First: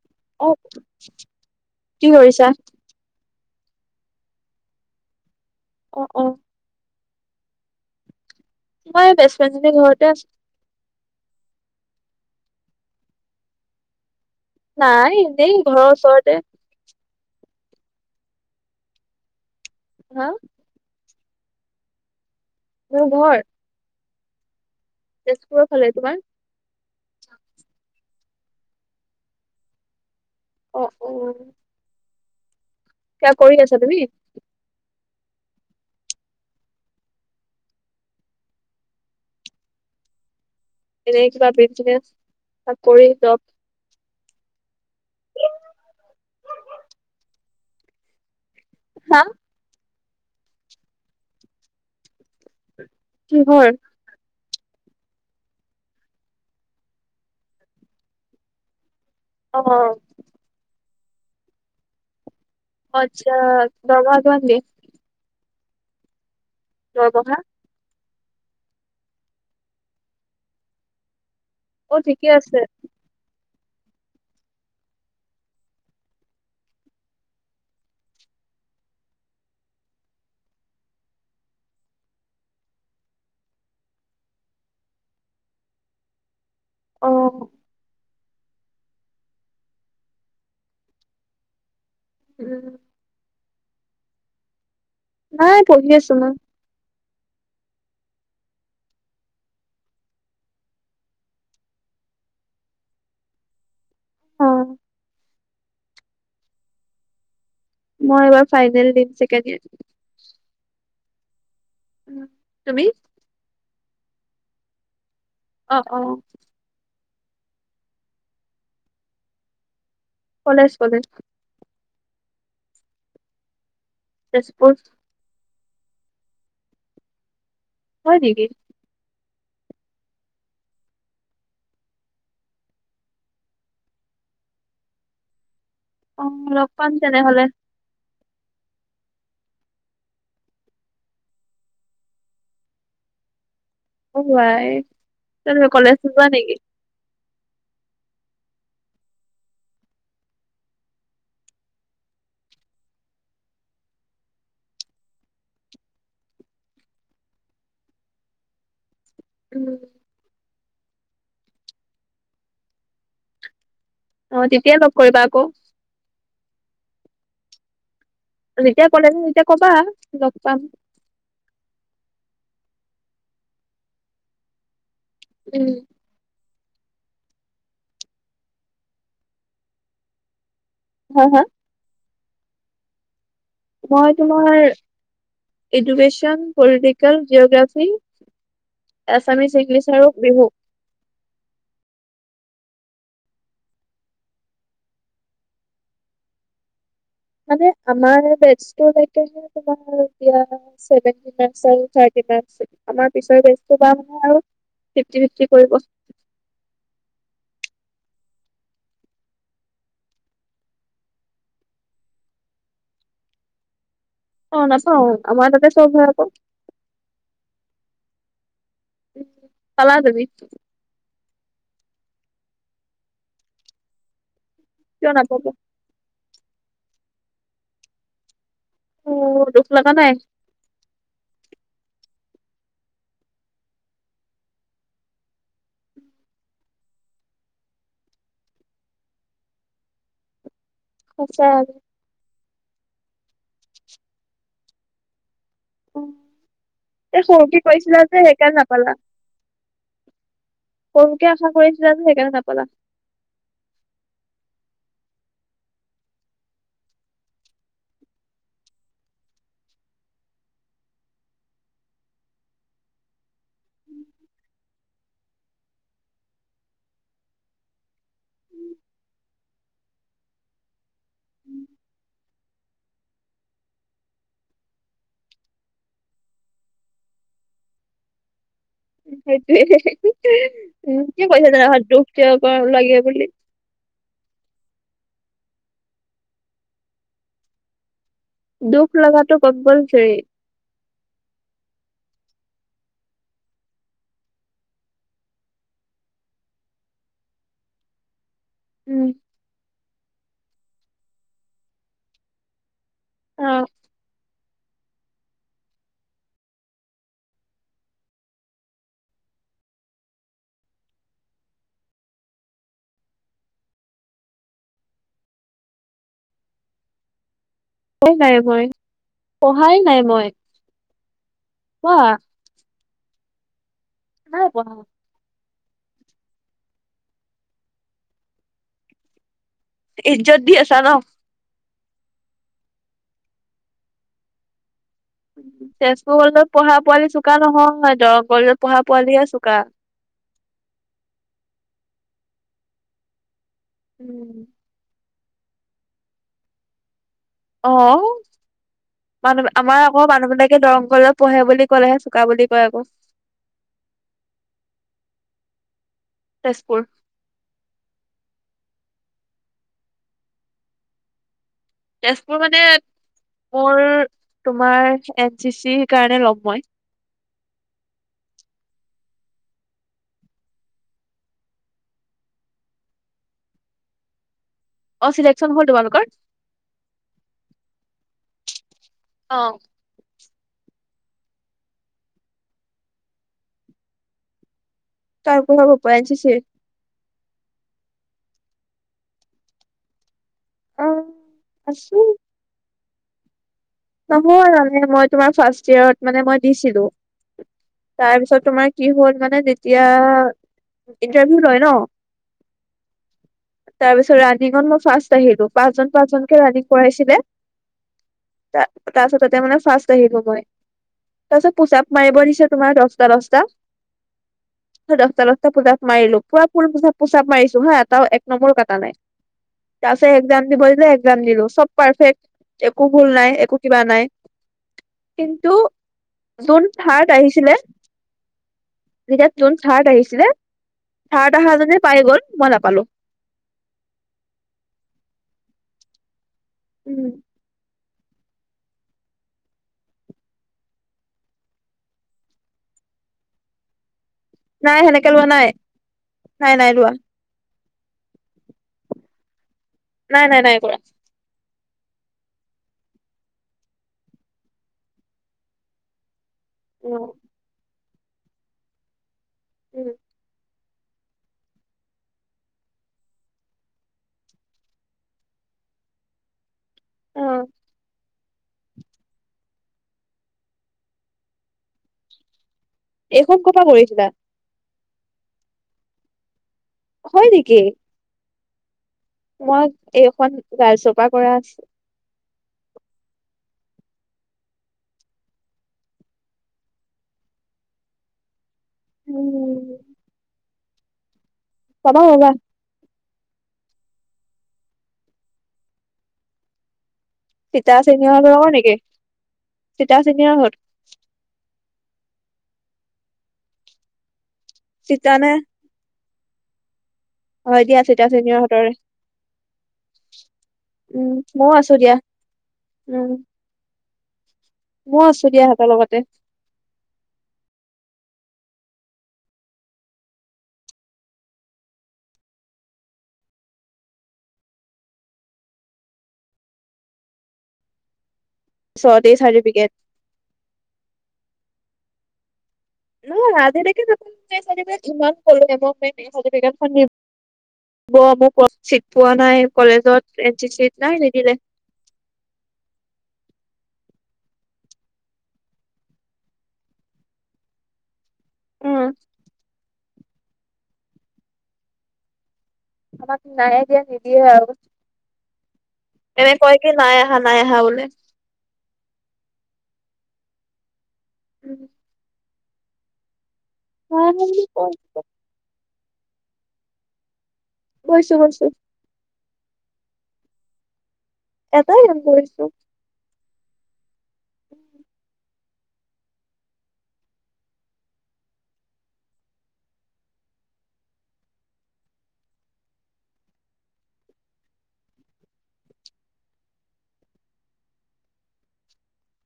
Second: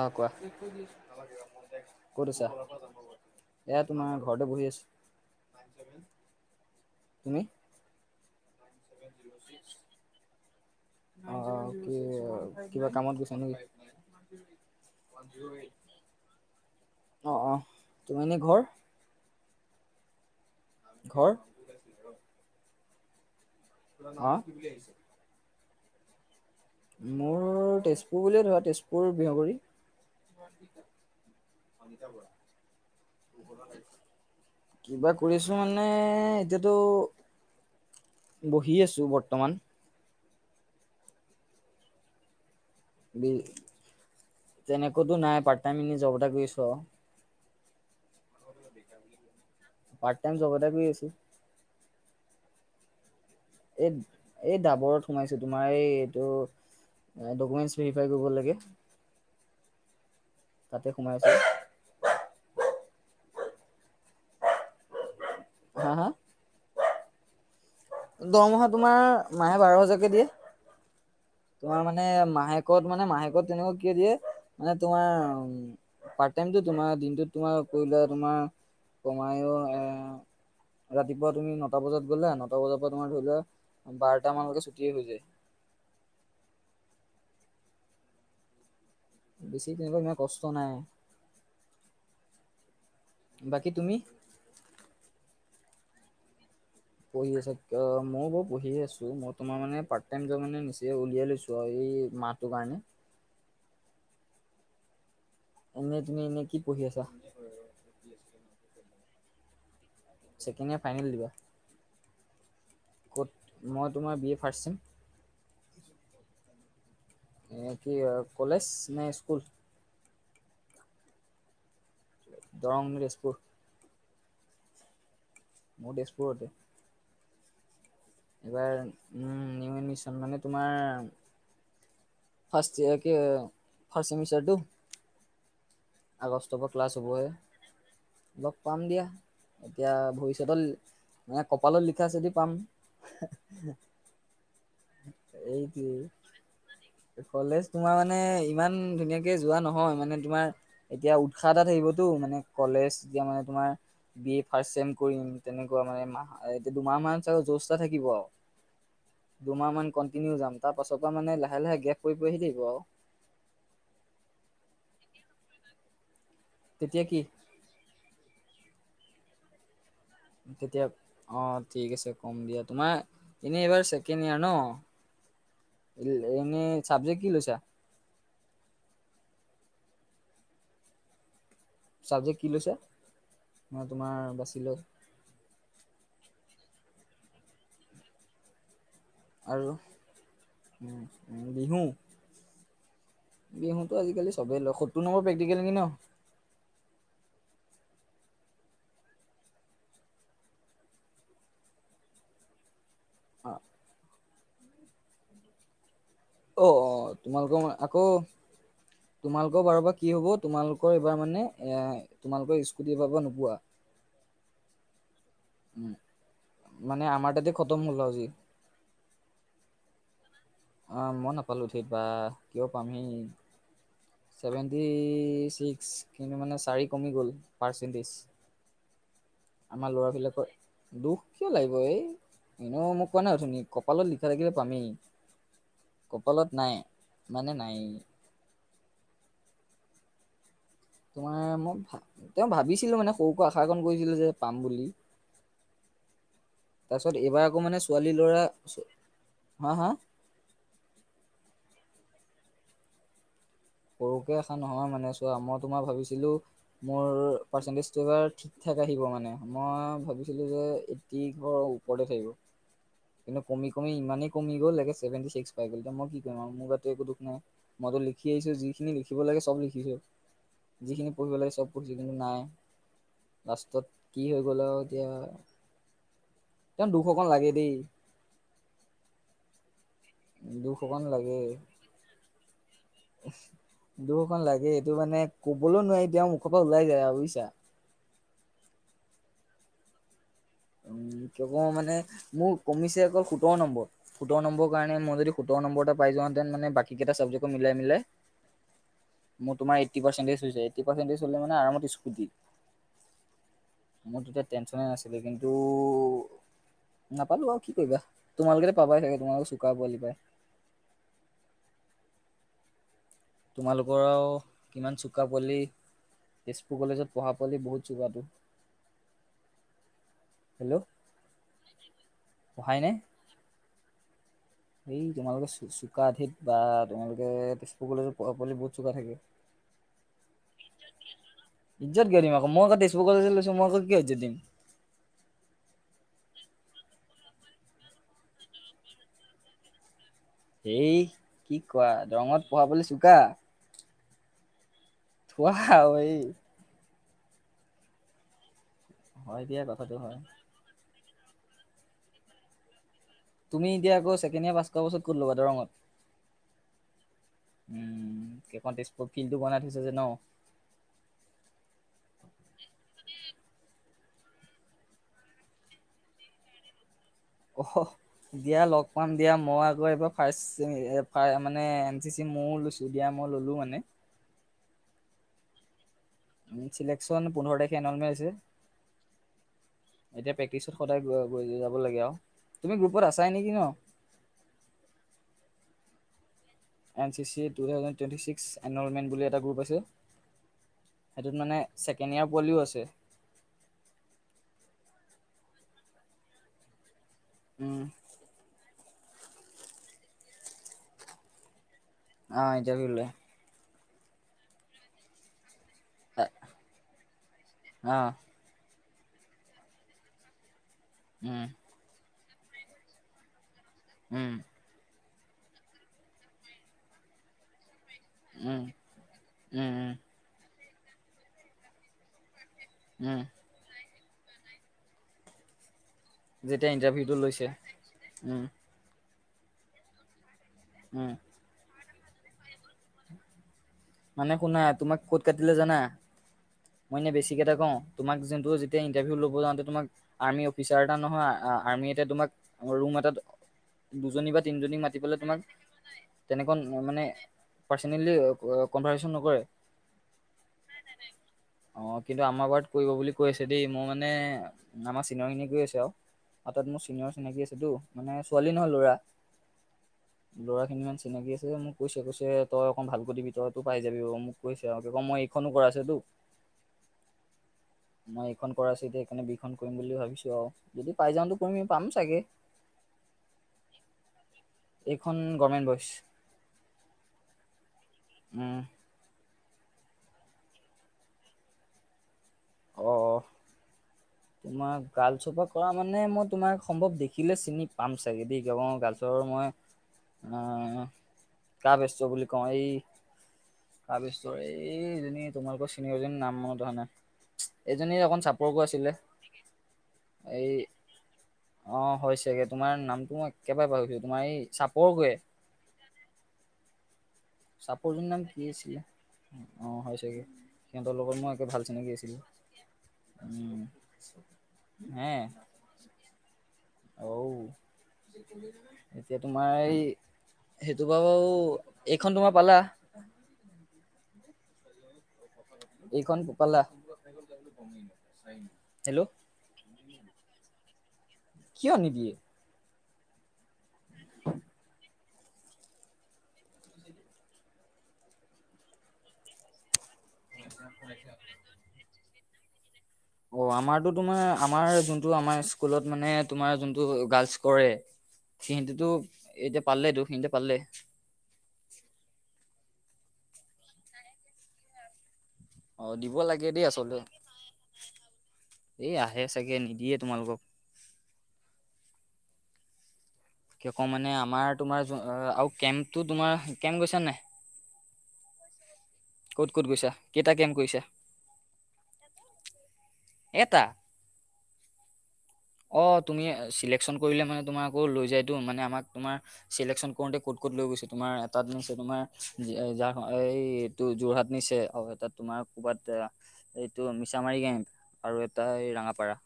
অ', কোৱা, কি ক'ত কৰিছা আছা? এয়া তোমাৰ ঘৰতে বহি আছোঁ। অ', অ'। তুমি? মই বেষ্ট ফ্ৰেী জনিৰ ঘৰতে আছোঁ। অ', কি কিবা কামত গৈছ নেকি? নাই এনেই ঘৰৰ ওচৰতে। অ', তুমি এনেই ঘৰ? হা? ঘৰ? মোৰ ঘৰ? হা? [unintelligible] তেজপুৰৰ ফালে, তোমাৰ? মোৰ তেজপুৰ বুলিয়ে ধৰা, তেজপুৰ বিহগুাৰী। অ অ অনিতা বৰা কিবা কৰি আছা তুমি [unintelligible] কিবা কৰি আছোঁ মানে এতিয়াতো পঢ়ি আছোঁ বৰ্তমান। এনে কিবা [unintelligible] চাকৰি বি জব তেনেকৈ টো নাই, পাৰ্ট টাইম এনেই জব এটা কৰী আছোঁ আৰু। হা পাৰ্ট টাইম জব এটা কৰি আছোঁ। কিহৰ? এই এই ডাবৰত সোমাইছোঁ। তোমাৰ এই এইটো ডকুমেট ভেৰিফাই কৰিব লাগে। অ'। তাতে সোমাইছোঁ। আচ্ছা, দৰমহা কিমান দিয়ে? হা-হা? দৰমহা? দৰমহা তোমাৰ মাহে বাৰ হাজাৰকৈ দিয়ে। তোমাৰ অ মানে ঠিকে আছে মাহেকত মানে মাহেকত তেনেকুৱা কিয় দিয়ে মানে তোমাৰ পাৰ্ট টাইম টো তোমাৰ দিনটো তোমাৰ কৰিলোৱা তোমাৰ [unintelligible] এ ৰাতিপুৱা তুমি নটা বজাত গ'ল এটা বজাৰ পৰা তোমাৰ ধৰি লোৱা, বাৰটা মানলৈকে ছুটিয়ে হৈ যায়। অ'। বেছি তেনেকুৱা ইমান কষ্ট নাই। উম। বাকী তুমি? নাই পঢ়ি আছোঁ মই। পঢ়ি আছা, মইয়ো বাৰু পঢ়িয়ে আছোঁ, মই তোমাৰ মানে পাৰ্ট টাইম জব মানে নিজে উলিয়াই লৈছোঁ আৰু এই মাত হেটোকৰণে। অ'। এনে তুমি এনে কি পঢ়ি আছা? মই এইবাৰ ফাইনেল দিম, second year. Second year final দিবা? উম, তুমি? ক'ত? মই তোমাৰ বি এ ফাষ্টচেম। অ', অ'। এ কি আৰু কলেজ নে স্কুল? কলেজ-কলেজ। দৰং, তেজপুৰ? তেজপুৰ। মোৰ তেজপুৰতে। হয় নেকি এবাৰ নিউ এডমিচন মানে তোমাৰ ফাষ্ট ইয়েৰ কে ফাষ্ট চেমিষ্টাৰটো? অ আগষ্টৰ পৰা লগ ক্লাছ পাম হ'ব হে, তেনেহলে লগ পাম দিয়া। এতিয়া ভৱিষ্যতৰ, মানে কপালত লিখা আছে যদি পাম। অ', আই, তুমি কলেজ এইটোৱে নোযোৱা নেকি? কলেজ তোমাৰ মানে, ইমান ধুনীয়াকে যোৱা নহয় মানে তোমাৰ এতিয়া উৎসাহ এটা থাকিবতো, মানে কলেজ এতিয়া মানে তোমাৰ বি এ ফাৰ্ষ্ট চেম কৰিম, তেনেকুৱা মানে এমাহ এতিয়া দুমাহ মান চাগে জচ এটা থাকিব আৰু। [inaudible] দুমাহ মান কণ্টিনিউ যাম, তাৰ পাছৰ পৰা মানে লাহে-লাহে গেপ পৰি-পৰি আহি থাকিব আৰু। অ', তেতিয়া লগ কৰিবা আকৌ। তেতিয়া কি? যেতিয়া কলেজ আহিম তেতিয়া ক'বা। লগ পাম। তেতিয়া অ', ঠিক আছে ক'ম দিয়া, তোমাৰ এনেই এইবাৰ ছেকেণ্ড ইয়াৰ ন? উম। এনে চাব্জেক্ কি লৈছা? হা-হা? চাবজেক্ট কি লৈছা? মই তোমাৰ education, political, geography Assamese, English আৰু বিহু। উম, বিহু? বিহুতো আজিকালি চবেই লগ হয়, সত্তৰ নম্বৰ প্ৰেক্টিকেল নেকি ন? মানে আমাৰ বেষ্ট লকেহে হে তোমাৰ এতিয়া চেভেনটি পাৰ্চেন্ট, থ্ৰাৰটি পাৰ্চেন্ট, আমাৰ পিছে বেষ্টিবাৰ [inaudible] আৰু ফিফটি-ফিফটি কৰিব চাগে। অ', অ', তোমালোকৰ মানে আকৌ তোমালোকৰ বাৰবা কি হ'ব, তোমালোকৰ এইবাৰ মানে এ তোমালোকৰ স্কুটি এবাৰ পৰা নোপোৱা? অ', নাপাওঁ আমাৰ তাতে উম চব হয় আকৌ। মানে আমাৰ তাতে খতম হ'ল আৰু আজি। পালা তুমি। অ', মই নাপালোঁ উঠি বা কিয় পামহি ছেভেণ্টি কিয় নাপাব? ছিক্স, কিন্তু মানে চাৰি কমি গ'ল পাৰ্চেণ্টেছ। অ' দুখ লগা আমাৰ ল'ৰা নাই বিলাকৰ। দুখ কিয় লাগিব এই, এনেও মই কোৱা নাই অথনি, কপালত লিখা থাকিলে পামেই। কপালত নাই, মানে নাইয়ে। তোমাৰ মোক সঁচা। ভা তেওঁ ভাবিছিলো মানে সৰু পা আশাকণ কৰিছিল যে পাম বুলি। তাৰ এ পিছত এইবাৰ সৰুকে আকৌ মানে কৰিছিলা ছোৱালী যে ল'ৰা, সেইকাৰণে ছো নাপালা হা- হা। সৰুকে আশা কৰিছিলা যে, সেইকাৰণে নাপালা। সৰুকে আশা নহয় মানে চোৱা, মই তোমাৰ ভাবিছিলো মোৰ পাৰ্চেণ্টেছটো এবাৰ ঠিক ঠাক আহিব মানে, মই ভাবিছিলোঁ যে তি ঘৰৰ ওপৰতে থাকিব। কিন্তু কমি-কমি ইমানেই কমি গ'ল একে ছেভেটি ছিক্স পাই গ'লগে, এতিয়া মই কি কৰিম আও মোৰ গাতো একো দোষ নাই। মইতো লিখি আহিছো, যিখিনি লিখিব লাগে চব লিখিছো। যিখিনি পঢ়িব লাগে চব পঢ়িছো, কিন্তু নাই। লাষ্টত কি হৈ গ'ল আও এতিয়া, তেও দুখ অকন লাগে দেই। সেইটোৱে, দুখ অকণ উম, কি লাগে কৈছা [unintelligible] দুখটো [unintelligible] লাগে বুলি। দুখ অকন লাগে এইটো মানে ক'বলৈ নোৱাৰি এতিয়া মুখৰ পৰা ওলাই যায় আৰু বুজিছা। দুখ লগাটো কম্পালচৰি। উম, [unintelligible] মানে মোৰ কমিছে অকল সোতৰ নম্বৰ। সোতৰ নম্বৰ কাৰনে মই যদি সোতৰ নম্বৰ এটা পাই যাওঁ ডেন মানে বাকী কেইটা চাবজেক্ট ও মিলাই- মিলাই উম মোৰ তোমাৰ এইট্টি পাৰ্চেন্টেজ হৈ যায়, এইট্টি পাৰ্চেণ্টেজ হ'লে মানে আৰামত স্কুটি। অ'। মোৰ তেতিয়া টেনশ্যনে নাছিলে কিন টো নাপালো আৰু কি কৰিবা, তোমালোকেতো পাবাই চাগে তোমালোকেতো চোকা পোৱালি পাই। তোমালোকৰ আও কিমান চোকা পোৱালি, তেজপুৰ কলেজত পঢ়া পোৱালি বহুত চোকাটো, [unintelligible] নাই মই, পঢ়াই নাই মই। হেল্ল'। কোৱা। পঢ়াই নাই। নাই পঢ়া। এই তোমালোকে চো চোকা ধেত বা, তোমালোকে তেজপুৰ কলেজৰ পোৱালি বহুত চোকা থাকে। ইজ্জত দি আছা ন। ইজ্জত কিয় দিম আকৌ, মই আকৌ তেজপুৰ কলেজত লৈছো, মই আকৌ কিয় ইজ্জত দিম। তেজপুৰ কলেজত পঢ়া পোৱালি চোকা নহয়, দৰং কলেজত পঢ়া পোৱালিহে চোকা। এই কি কোৱা, দৰঙত পঢ়া পোৱালি চোকা। উম। ৱাহ এই অ', হয় মানুহ দিয়া আমাৰ কথাটো আকৌ হয় মানুহবিলাক কে দৰং কলেজত পঢ়ে বুলি ক'লেহে চুকা বুলি কয় আকৌ। তুমি এতিয়া আকৌ ছেকেণ্ড ইয়েৰ পাছ কৰা পাছত ক'ত ল'বা, দৰঙত। তেজপুৰ। উম, সেইখন তেজপুৰ ফিল্ডটো বনাই থৈছ যে ন। তেজপুৰ মানে মোৰ তোমাৰ এন চি চিৰ কাৰণে ল'ম মই। অ', সহ। দিয়া লগ পাম দিয়া মই আকৌ এবাৰ ফাৰ্ষ্ট মানে এন চি চি মইও লৈছোঁ। টো দিয়া মই ল'লোঁ মানে। অ', ছিলেকশ্যন হ'ল তোমালোকৰ? উম, চিলেকশ্যন পোন্ধৰ তাৰখে এনৰলমেণ্ট আছে। অ'। এতিয়া প্ৰেক্টিচত সদায় গৈ যাব লাগে আৰু তুমি গ্ৰুপত আছাই নেকি ন? [unintelligible] এন চি চি টু থাউেড টুৱেন্টি ছিক্স এনৰলমেন্ত বুলি এটা গ্ৰুপ আছে। অ সেইটোত মানে আছো ছেকেণ্ড ইয়াৰ পোৱালিও আছে। নহয় মানে মই তোমাৰ ফাৰ্ষ্ট ইয়েৰত মানে মই দিছিলোঁ। উম। তাৰ পিছত তোমাৰ কি হ'ল মানে যেতিয়া ইন্টাৰভিউ লয় ন? অ', ইণ্টাৰভিউ লয়। তাৰ পিছত ৰানিঙত মই ফাৰ্ষ্ট আহিলোঁ, পাঁচজন পাঁচজনকে ৰানিং কৰাইছিলে। অ'। তাৰপাছত তাতে মানে ফাৰ্ষ্ট আহিলোঁ মই, উম তাৰপাছত পুচা মাৰিব দিছে তোমাৰ দচটা-দচটা। উম। পুৰা দচটা-দচটা পুচাপ মৰিলোঁ, পুৰা ফোল পুচাপ-পুচাপ মাৰিছোঁ হা এটা নম্বৰো উম কটা নাই। উম উম তাৰপাছত একজাম দিব [inaudible] একজাম দিলোঁ, চব পাৰফেক্ট। একো ভুল উম নাই একো কিবা নাই। কিন্তু জুন যেতিয়া থাৰ্ড ইণ্টাৰভিউটো লৈছে আহিছিলে, উম জুন থাৰ্ড আহিছিলে উম। তাহাজনে পাই গ'ল, মই নাপালোঁ। মানে শুনা তোমাক ক'ত কাটিলে জানা? মই উম এনে বেছি ঠিক এটা কওঁ? তোমাক যোনটো যেতি ইটাৰভিউ ল'ব যাওঁতে তোমাক আৰ্মি অফিচাৰ এটা নহয়, আৰ্মি এতিয়া তোমাক ৰুম এটাত দুজনী বা তিনজনি নাই মাতি সেনেকে পেলাই লোৱা তোমাক, নাই তেনেকা নাই নাই লোৱা মানে পাৰ্চনেলি কনভাৰ্চন নকৰে? নাই-নাই, নাই কৰা। অ', কিন্তু আমাৰ বাৰত পৰিব বুলি কৈ আছে দেই মোৰ মানে আমাৰ চিনিয়ৰ খিনি কৈ আছে আৰু। অ', তাত মোৰ উম চিনিয়ৰ চিনাকি আছেতো মানে ছোৱালী নহয় ল'ৰা। উম। ল'ৰাখিনি ইমান চিনাকি আছে যে মোক কৈছে-কৈছে তই অকণ ভালকে দিবি তই ত পাই যাবি মোক কৈছে আৰু [unintelligible] মই এইখনো কৰা আছে তো। অ'। মই এইখন কৰা আছে এতিয়া সেইকাৰনে দুইখন কৰিম বুলি ভাবিছোঁ আৰু। যদি পাই যাওঁতো [unintelligible] পাম চাগে? এইখন কৰ পৰা কৰিছিলা? এইখন গভমেণ্ট বইচ। হয় নেকি? উম। মই এইখন গাৰ্লছৰ পৰা কৰা আছে। অ', অ'। তোমাৰ গাৰ্লছৰ পা কৰা মানে মই তোমাক সম্ভৱ দেখিলে চিনি পাম চাগে দেই। অ গাৰ্লছ ৰ মই উম আ কাৰ পাবা বেচটৰ বুলি পাবা কওঁ এই কা বেচটৰ এই এইজনী তোমালোকৰ চিনিয়ৰজনী নাম মনত অহা নাই। চিতা এজনী অকণ চিনিয়ৰহঁতৰ লগৰ চাপৰকৈ নেকি আছিলে। চিতা এই চিনিয়ৰহঁত অ হয় ছাগে তোমাৰ নামটো মই একেবাৰে পাহৰি থাকিলো। তোমাৰ এই ছাপ চিতা নে? হয় দিয়া চিতা চাপৰজনী নাম কি চিনিয়ৰহঁতৰে আছিলে? অ হয় ছাগে। সিহঁতৰ উম লগত মই একে ময়ো ভাল আছো চিনাকি দিয়া আছিলোঁ। উম। মও আছো দিয়া হেতৰ লগতে। অঔ। এতিয়া তোমা এই সেইটো বাও এইখন তোমা পালা। এইখন পালা। পিছত হেল্ল' এই চাৰ্টিফিকেট কিয় নিদিয়ে? নহ আজিলেকে [unintelligible] [unintelligible] চিট পোৱা নাই কলেজত এনচি চিত নাই নিদিলে। অ আমাৰতো তোমাৰ আমাৰ যোনটো আমাৰ স্কুলত মানে তোমাৰ যোনটো গাৰ্লচ কৰে উম সিহেঁতিতো এতিয়া পালেটো হিনতে পালে। আমাক নাই দিয়া নিদিয়ে আৰু। অ দিব এনে লাগে কয় দেই কি নাই আহা, নাই আহা বুলি। এ আহে চাগে নিদিয়ে তোমালোকক। উম। কিয় ক আহা মানে বুলি আমাৰ কয় তোমাৰ যো আৰু কেম্পটো তোমাৰ, কেম্প গৈছা নাই? গৈছো, গৈছো। ক'ত ক'ত গৈছা? কেইটা কেম কইছা? এটাই কেম কৰিছো। এটা? [inaudible] অ তুমি চিলেকচন কৰিলে মানে তোমাকো লৈ যায়তো। মানে আমাক তোমাৰ চিলেকচন কৰোতে ক'ত ক'ত লৈ গৈছে তোমাৰ, এটাত নিছে তোমাৰ জাৰ এই যো যোৰহাট নিছে আৰু এটা তোমাৰ ক'বাত আ এইটো মিছামাৰী কেম্প আৰু এটা এই ৰাঙাপাৰা।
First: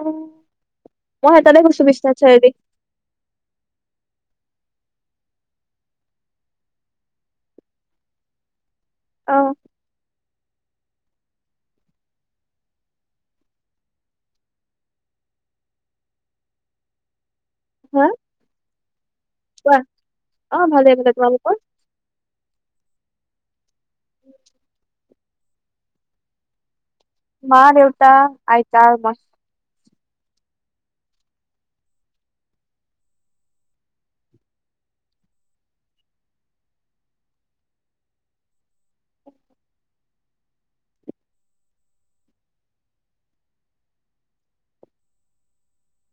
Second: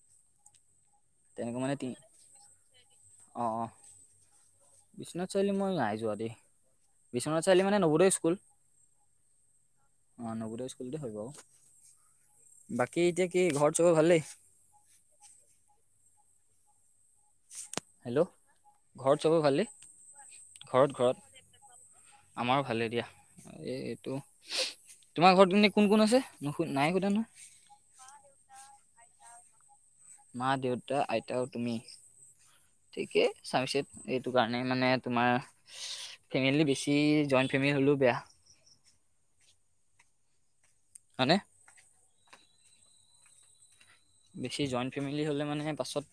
উ, মই তেনেকে এটাতে মানে গৈছো তি বিশ্বনাথ চাৰিআলি। অ, অ। বিশ্বনাথ চাৰিআলি মই নাই যোৱা দেই। বিশ্বনাথ চাৰিআলি মানে নৱোদয় স্কুল? অ অ নৱোদয় স্কু [unintelligible] তে হয় বাও। বাকী এতিয়া কি ঘৰত চবে ভালেই? হা হেল্ল ঘৰত চবৰে ভালেনে? কোৱা অ ভালে ঘৰত ভালে ঘৰত? তোমালোকৰ আমাৰো ভালে দিয়া। এই এইটো তোমা ঘৰত জানি কোন কোন আছে? নুসু নাই শুদা ন। মা-দেউতা, আইতা, মই। মা, দেউতা, আইতা আও তুমি। ঠিকে [unintelligible] এইটো কাৰণে মানে তোমাৰ ফেমেলি বেছি জইণ্ট ফেমেলি হ'লেওঁ বেয়া। হয়নে? বেছি জইণ্ট ফেমিলি হ'লে মানেহে পাছত